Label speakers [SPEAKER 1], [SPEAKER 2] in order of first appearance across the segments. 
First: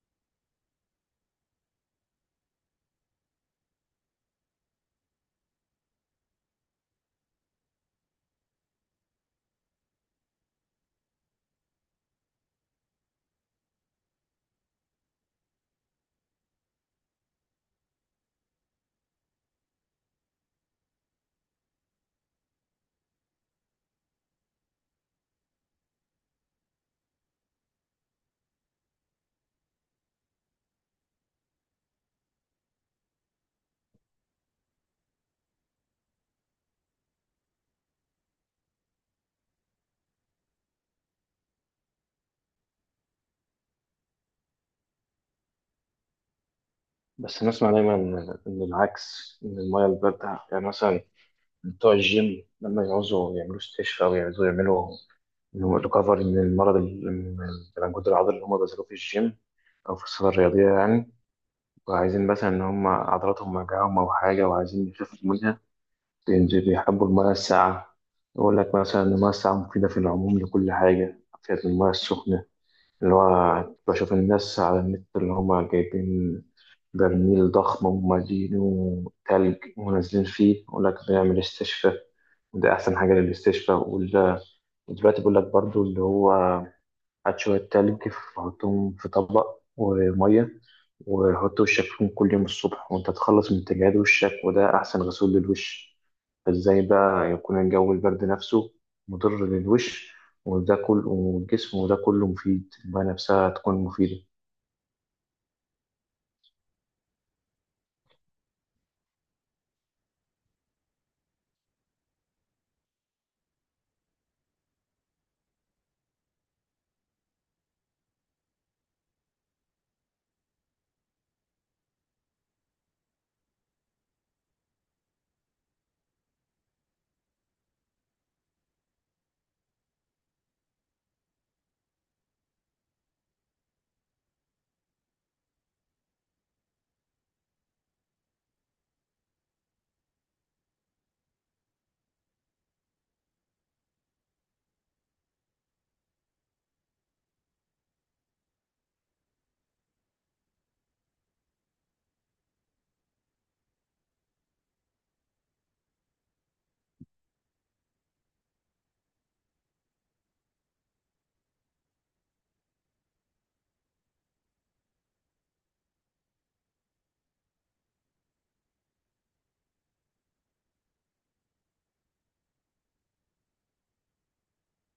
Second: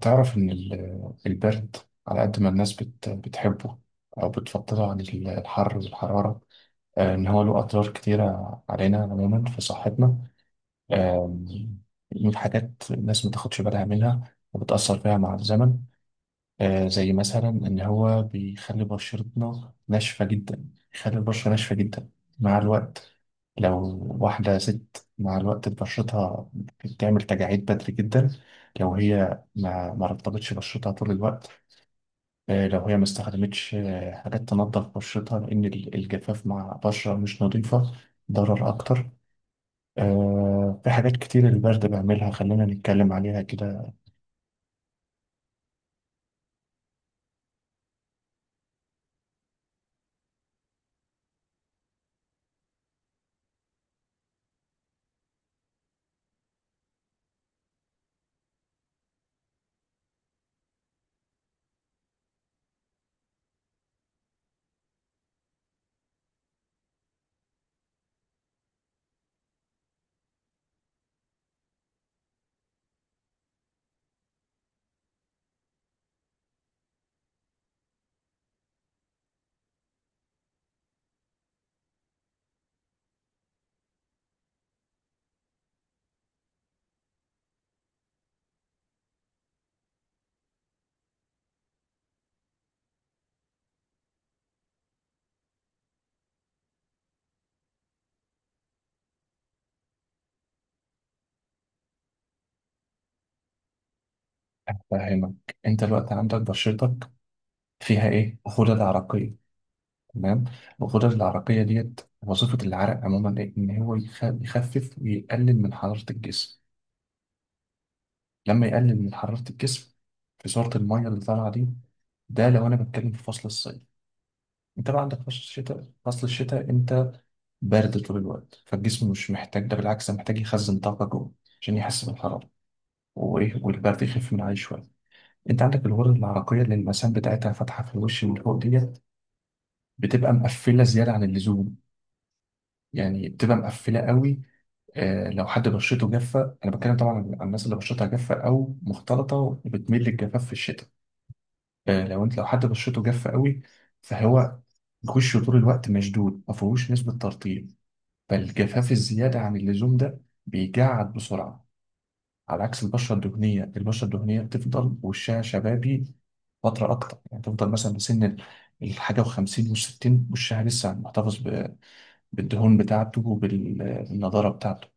[SPEAKER 1] تعرف إن البرد على قد ما الناس بتحبه أو بتفضله عن الحر والحرارة، إن هو له أضرار كتيرة علينا عموما في صحتنا. آم، من حاجات الناس ما تاخدش بالها منها وبتأثر فيها مع الزمن، زي مثلا إن هو بيخلي بشرتنا ناشفة جدا. بيخلي البشرة ناشفة جدا مع الوقت. لو واحدة ست مع الوقت بشرتها بتعمل تجاعيد بدري جدا لو هي ما رطبتش بشرتها طول الوقت، لو هي ما استخدمتش حاجات تنظف بشرتها، لأن الجفاف مع بشرة مش نظيفة ضرر أكتر. في حاجات كتير البرد بيعملها، خلينا نتكلم عليها كده.
[SPEAKER 2] بس نسمع دايما إن العكس، إن المية الباردة، يعني مثلا بتوع الجيم لما يعوزوا يعملوا استشفاء أو يعوزوا يعملوا ريكفري من المرض، من الانجود العضلي اللي هم بذلوه في الجيم أو في الصالة الرياضية يعني، وعايزين مثلا إن هم عضلاتهم وجعهم أو حاجة وعايزين يخفوا منها. بيحبوا المية الساقعة. يقول لك مثلا إن المية الساقعة مفيدة في العموم لكل حاجة فيها المية السخنة. اللي هو بشوف الناس على النت اللي هما جايبين برميل ضخم ومالينه تلج ونازلين فيه، يقول لك بنعمل استشفاء وده أحسن حاجة للاستشفاء ودلوقتي بيقول لك برضو اللي هو هات شوية تلج، حطهم في طبق ومية، وحط وشك فيهم كل يوم الصبح وانت تخلص من تجاعيد وشك وده أحسن غسول للوش. فازاي بقى يكون الجو البرد نفسه مضر للوش وده كله والجسم، وده كله مفيد المية نفسها تكون مفيدة؟
[SPEAKER 1] أفهمك. أنت الوقت عندك بشرتك فيها ايه؟ غدد عرقيه، تمام. الغدد العرقيه ديت وظيفه العرق عموما ايه؟ ان هو يخفف ويقلل من حراره الجسم. لما يقلل من حراره الجسم خساره الميه اللي طالعه دي، ده لو انا بتكلم في فصل الصيف. انت بقى عندك فصل الشتاء، فصل الشتاء انت بارد طول الوقت، فالجسم مش محتاج ده، بالعكس ده محتاج يخزن طاقه جوه عشان يحس بالحراره وايه، والبرد يخف من عليه شويه. انت عندك الغدد العرقيه اللي المسام بتاعتها فاتحه في الوش من فوق ديت بتبقى مقفله زياده عن اللزوم، يعني بتبقى مقفله قوي. لو حد بشرته جافه، انا بتكلم طبعا عن الناس اللي بشرتها جافه او مختلطه وبتميل للجفاف في الشتاء. لو انت لو حد بشرته جافه قوي، فهو وشه طول الوقت مشدود ما فيهوش نسبه ترطيب، فالجفاف الزياده عن اللزوم ده بيجعد بسرعه. على عكس البشره الدهنيه، البشره الدهنيه بتفضل وشها شبابي فتره اكتر، يعني تفضل مثلا بسن الحاجه و50 و60 وشها لسه محتفظ بالدهون بتاعته وبالنضاره بتاعته.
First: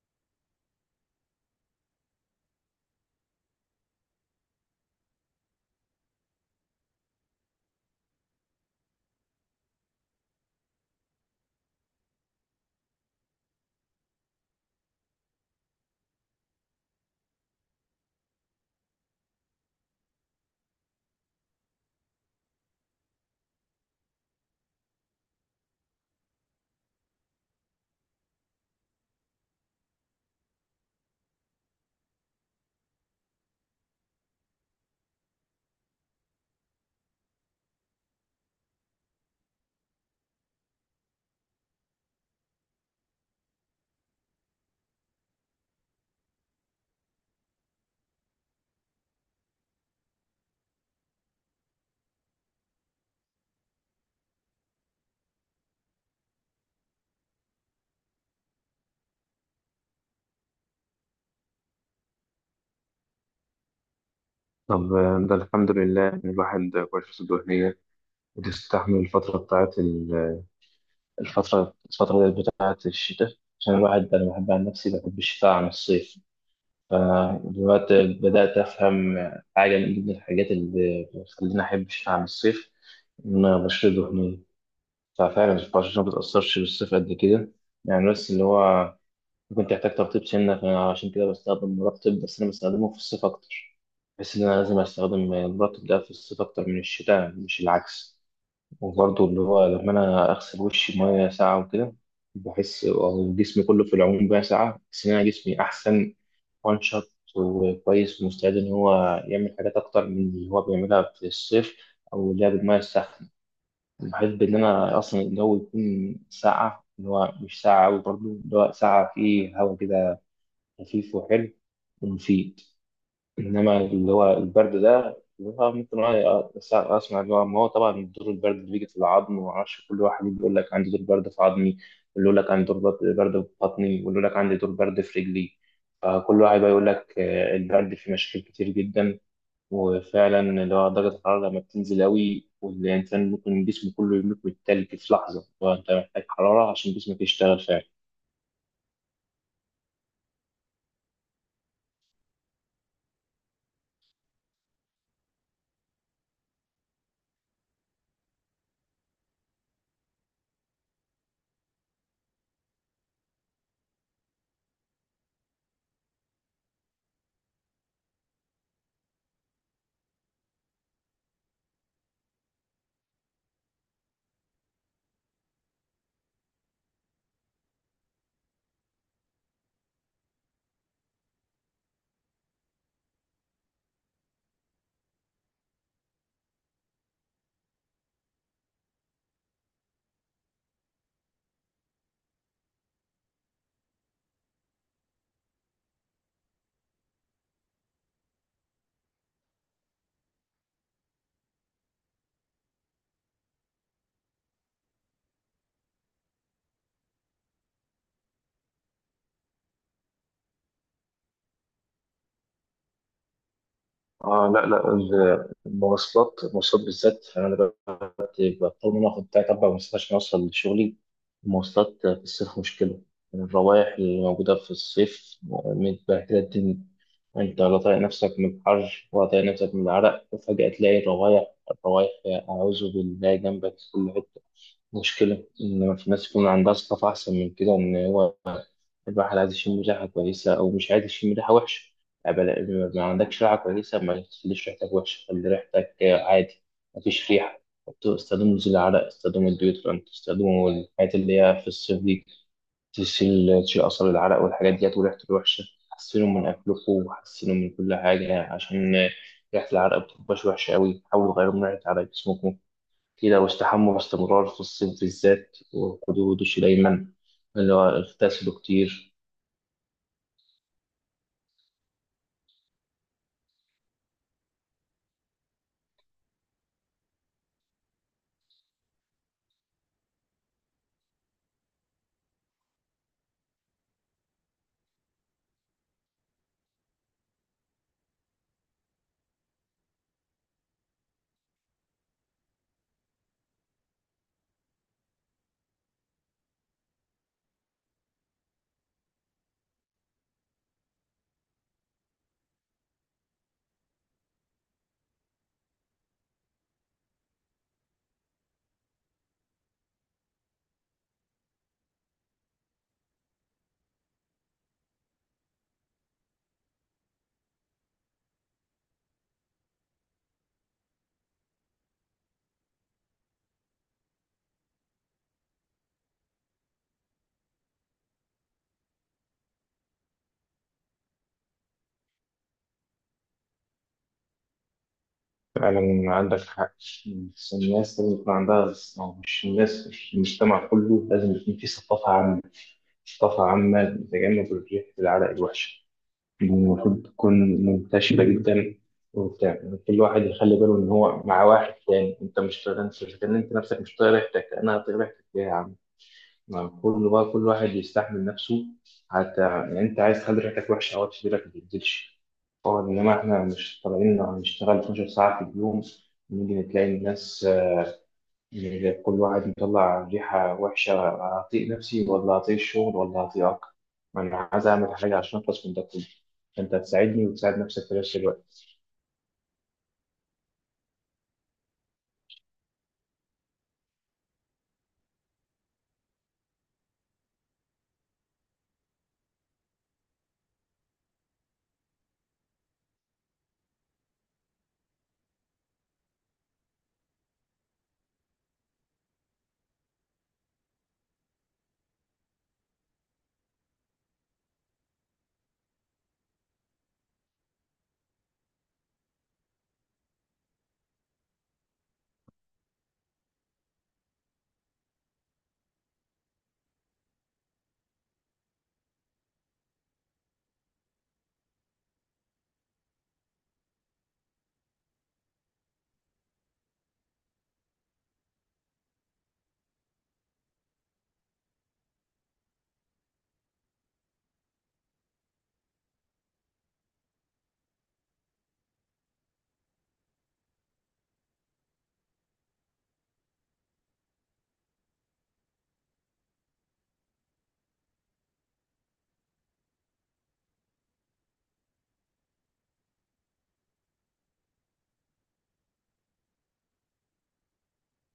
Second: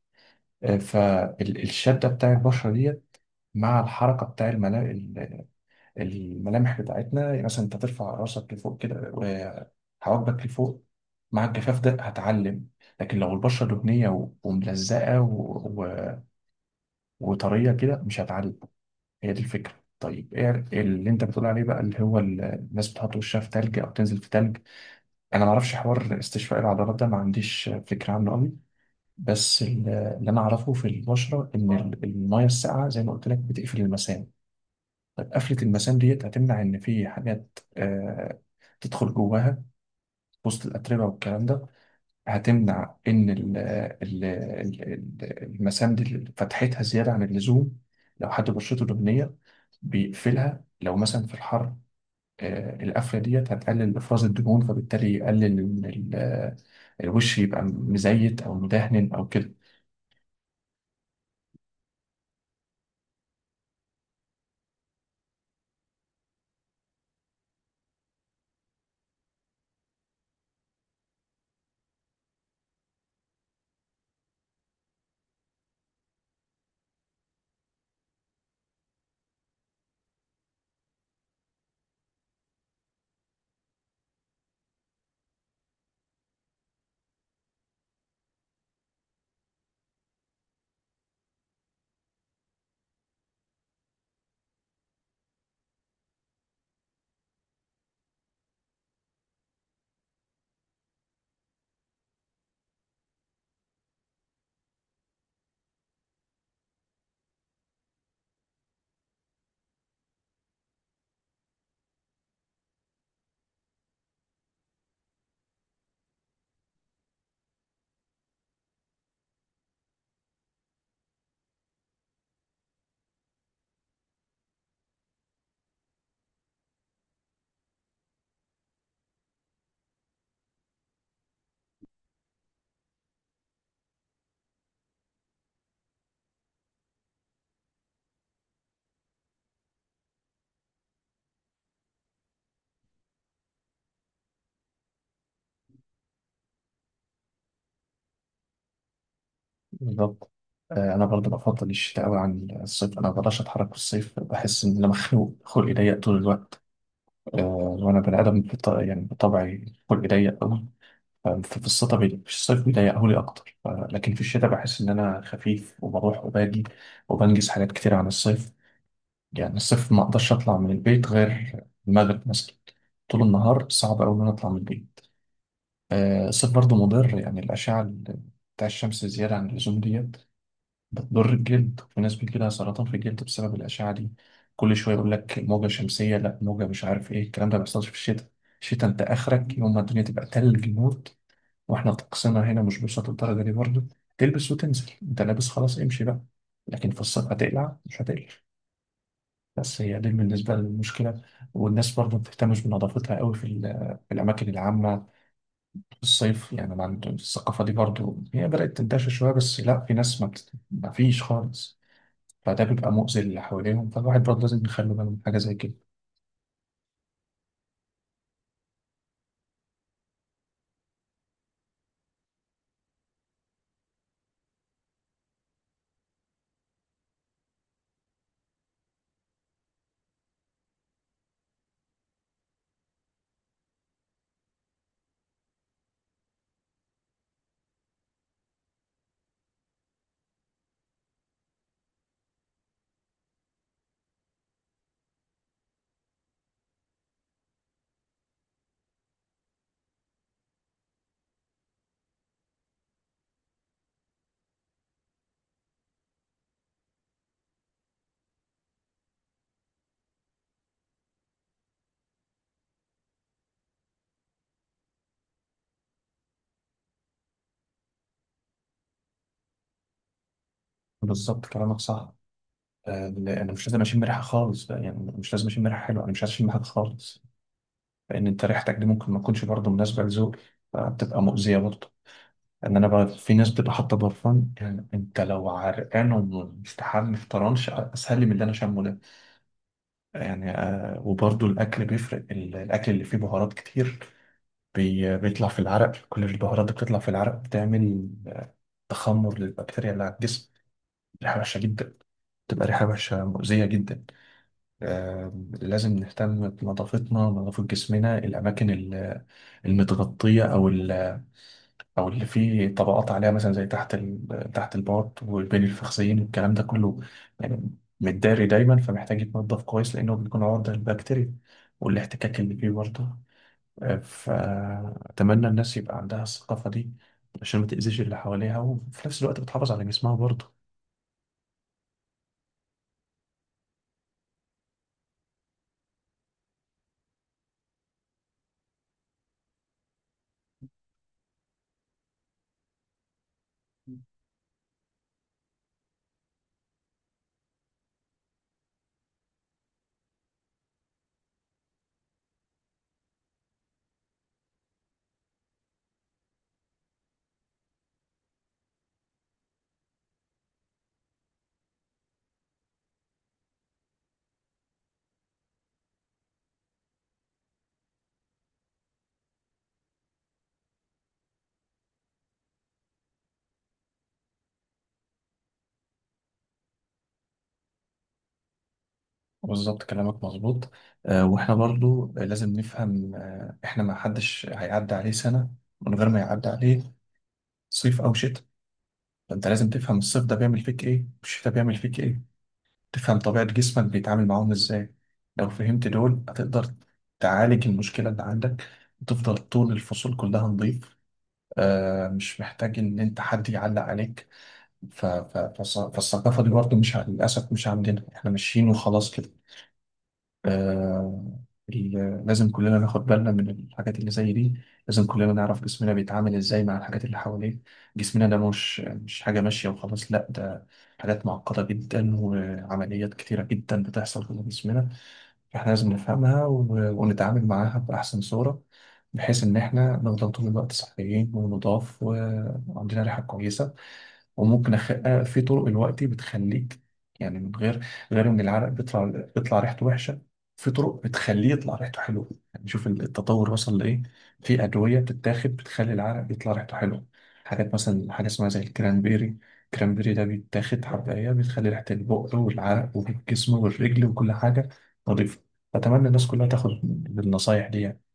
[SPEAKER 1] فالشده بتاع البشره ديت مع الحركه بتاع الملامح بتاعتنا، يعني مثلا انت ترفع راسك لفوق كده وحواجبك لفوق، مع الجفاف ده هتعلم. لكن لو البشره دهنيه و- وملزقه و- و- وطريه كده مش هتعلم. هي دي الفكره. طيب ايه اللي انت بتقول عليه بقى اللي هو الناس بتحط وشها في تلج او تنزل في تلج؟ انا ما اعرفش حوار استشفاء العضلات ده، ما عنديش فكره عنه قوي. بس اللي انا اعرفه في البشره ان الميه الساقعه زي ما قلت لك بتقفل المسام. طب قفله المسام ديت هتمنع ان في حاجات تدخل جواها وسط الاتربه والكلام ده، هتمنع ان المسام دي فتحتها زياده عن اللزوم. لو حد بشرته دهنيه بيقفلها لو مثلا في الحر، القفله ديت هتقلل افراز الدهون، فبالتالي يقلل إن الوش يبقى مزيت او مدهن او كده.
[SPEAKER 2] طب ده الحمد لله إن الواحد غرفته الدهنية بتستحمل الفترة بتاعت الفترة بتاعت الشتاء. عشان الواحد أنا بحب عن نفسي بحب الشتاء عن الصيف. فدلوقتي بدأت أفهم حاجة من ضمن الحاجات اللي بتخليني أحب الشتاء عن الصيف، إن بشرة دهنية ففعلا البشرة ما بتأثرش بالصيف قد كده، يعني. بس اللي هو ممكن تحتاج ترطيب سنة، فعشان كده بستخدم مرطب بس أنا بستخدمه في الصيف أكتر. بحس إن أنا لازم أستخدم المرطب ده في الصيف أكتر من الشتاء، مش العكس. وبرضه اللي هو لما أنا أغسل وشي مية ساقعة وكده، بحس أو جسمي كله في العموم بقى ساقعة، بحس إن أنا جسمي أحسن وان شوت وكويس ومستعد ان هو يعمل حاجات اكتر من اللي هو بيعملها في الصيف. او اللعب بالميه الساخنه، بحب ان انا اصلا الجو يكون ساقعه، اللي هو مش ساقعه قوي، برضه اللي هو ساقعه فيه هوا كده خفيف وحلو ومفيد. انما اللي هو البرد ده اللي هو ممكن أنا اسمع، اللي هو ما هو طبعا دور البرد اللي بيجي في العظم وما اعرفش، كل واحد بيقول لك عندي دور برد في عظمي، واللي يقول لك عندي دور برد في بطني، واللي يقول لك عندي دور برد في رجلي. فكل واحد بقى يقول لك البرد فيه مشاكل كتير جدا. وفعلا اللي هو درجة الحرارة لما بتنزل قوي، والإنسان ممكن جسمه كله يموت من التلج في لحظة، وأنت محتاج حرارة عشان جسمك يشتغل فعلا.
[SPEAKER 1] بالظبط. انا برضو بفضل الشتاء قوي عن الصيف، انا ما بقدرش اتحرك في الصيف، بحس ان انا مخنوق خلقي ضيق طول الوقت. آه، وانا بني ادم يعني بطبعي خلقي ضيق قوي، ففي الصيف في الصيف بيضيقه لي اكتر لكن في الشتاء بحس ان انا خفيف وبروح وباجي وبنجز حاجات كتير عن الصيف. يعني الصيف ما اقدرش اطلع من البيت غير المغرب مثلا، طول النهار صعب قوي ان انا اطلع من البيت. الصيف برضو مضر، يعني الاشعه بتاع الشمس زياده عن اللزوم ديت بتضر الجلد، في ناس بيجي لها سرطان في الجلد بسبب الأشعة دي. كل شوية يقول لك موجة شمسية، لا موجة مش عارف إيه الكلام ده، ما بيحصلش في الشتاء. الشتاء أنت آخرك يوم ما الدنيا تبقى تلج موت، وإحنا طقسنا هنا مش بيوصل للدرجة دي برضه. تلبس وتنزل، أنت لابس خلاص امشي بقى. لكن في الصيف هتقلع مش هتقلع. بس هي دي بالنسبة للمشكلة. والناس برضه ما بتهتمش بنظافتها قوي في في الأماكن العامة في الصيف، يعني ما عندهم الثقافة دي برضه، هي بدأت تنتشر شوية بس لا، في ناس ما فيش خالص. فده بيبقى مؤذي للي حواليهم، فالواحد برضه
[SPEAKER 2] اه،
[SPEAKER 1] لازم
[SPEAKER 2] لا
[SPEAKER 1] يخلي
[SPEAKER 2] لا،
[SPEAKER 1] باله من حاجة زي كده.
[SPEAKER 2] المواصلات بالذات، انا بضطر ان انا اخد تلات اربع مواصلات عشان اوصل لشغلي. المواصلات في الصيف مشكله. الروائح اللي موجوده في الصيف متبهدله الدنيا. انت لا طايق نفسك من الحر ولا طايق نفسك من العرق، وفجاه تلاقي الروايح اعوذ بالله جنبك في كل حته. مشكله ان في ناس يكون عندها ثقافه احسن من كده، ان هو الواحد عايز يشم ريحة كويسة أو مش عايز يشم ريحة وحشة. يعني ما عندكش ريحة كويسة ما تخليش ريحتك وحشة، خلي ريحتك عادي، مفيش ريحة. استخدموا زي العرق، استخدموا الديوترنت، استخدموا الحاجات اللي هي في الصيف دي تشيل أثر العرق والحاجات ديت وريحته الوحشة. حسنوا من أكلكم وحسنوا من كل حاجة عشان ريحة العرق بتبقاش وحشة أوي، حاولوا تغيروا من ريحة عرق جسمكم كده، واستحموا باستمرار في الصيف بالذات، وخدوا دش دايما، اللي هو اغتسلوا كتير.
[SPEAKER 1] بالظبط كلامك صح. أنا مش لازم أشم ريحة خالص بقى، يعني مش لازم أشم ريحة حلوة، أنا مش عايز أشم حاجة خالص. لأن أنت ريحتك دي ممكن ما تكونش برضه مناسبة لذوقي، فبتبقى مؤذية برضه. إن أنا بقى في ناس بتبقى حاطة برفان، يعني أنت لو عرقان ومستحمل في طرنش أسهل لي من اللي أنا شامه ده. يعني آه، وبرضه الأكل بيفرق، الأكل اللي فيه بهارات كتير بيطلع في العرق، كل البهارات دي بتطلع في العرق بتعمل تخمر للبكتيريا اللي على الجسم، ريحة وحشة جدا، بتبقى ريحة وحشة مؤذية جدا. لازم نهتم بنظافتنا، نظافة جسمنا، الأماكن المتغطية أو أو اللي فيه طبقات عليها، مثلا زي تحت البارت والبين الفخذين والكلام ده كله، يعني متداري دايما، فمحتاج يتنضف كويس لأنه بيكون عرضة للبكتيريا والاحتكاك اللي فيه برضه. فأتمنى الناس يبقى عندها الثقافة دي عشان ما تأذيش اللي حواليها، وفي نفس الوقت بتحافظ على جسمها برضه.
[SPEAKER 2] فعلا عندك حق، بس الناس لازم يكون عندها، يعني مش الناس مش المجتمع كله، لازم يكون فيه ثقافة عامة، ثقافة عامة لتجنب الريح العرق الوحشة دي. المفروض تكون منتشرة جدا وبتاع، يعني كل واحد يخلي باله إن هو مع واحد تاني، أنت مش طايق، أنت مش كان أنت نفسك مش طايق ريحتك أنا طايق ريحتك ليه يا عم؟ ما كل بقى كل واحد يستحمل نفسه. حتى يعني انت عايز تخلي ريحتك وحشه او تشترك، ما تنزلش طبعا. انما احنا مش طالعين هنشتغل 12 ساعه في اليوم نيجي نتلاقي الناس، يعني كل واحد مطلع ريحه وحشه هطيق نفسي ولا هطيق الشغل ولا هطيقك. انا عايز اعمل حاجه عشان اخلص من ده كله، انت هتساعدني وتساعد نفسك في نفس الوقت.
[SPEAKER 1] بالظبط كلامك مظبوط. واحنا برضه لازم نفهم، احنا ما حدش هيعدي عليه سنة من غير ما يعدي عليه صيف أو شتاء. فأنت لازم تفهم الصيف ده بيعمل فيك إيه والشتاء بيعمل فيك إيه، تفهم طبيعة جسمك بيتعامل معاهم إزاي. لو فهمت دول هتقدر تعالج المشكلة اللي عندك وتفضل طول الفصول كلها نظيف. مش محتاج إن أنت حد يعلق عليك. فالثقافة دي برضه مش ع- للأسف مش عندنا، إحنا ماشيين وخلاص كده. آه... لازم كلنا ناخد بالنا من الحاجات اللي زي دي، لازم كلنا نعرف جسمنا بيتعامل إزاي مع الحاجات اللي حواليه. جسمنا ده مش حاجة ماشية وخلاص، لأ ده حاجات معقدة جدا وعمليات كتيرة جدا بتحصل في جسمنا. فإحنا لازم نفهمها ونتعامل معاها بأحسن صورة، بحيث إن إحنا نفضل طول الوقت صحيين ونضاف وعندنا ريحة كويسة. وممكن أخ... آه، في طرق الوقت بتخليك، يعني من غير غير ان العرق بيطلع ريحته وحشه، في طرق بتخليه يطلع ريحته حلوه، يعني شوف التطور وصل لايه. في ادويه بتتاخد بتخلي العرق يطلع ريحته حلوه، حاجات مثلا حاجه اسمها زي الكرانبيري. الكرانبيري ده بيتاخد حبايه بتخلي ريحه البق والعرق والجسم والرجل وكل حاجه نظيفه. اتمنى الناس كلها تاخد بالنصايح دي يعني.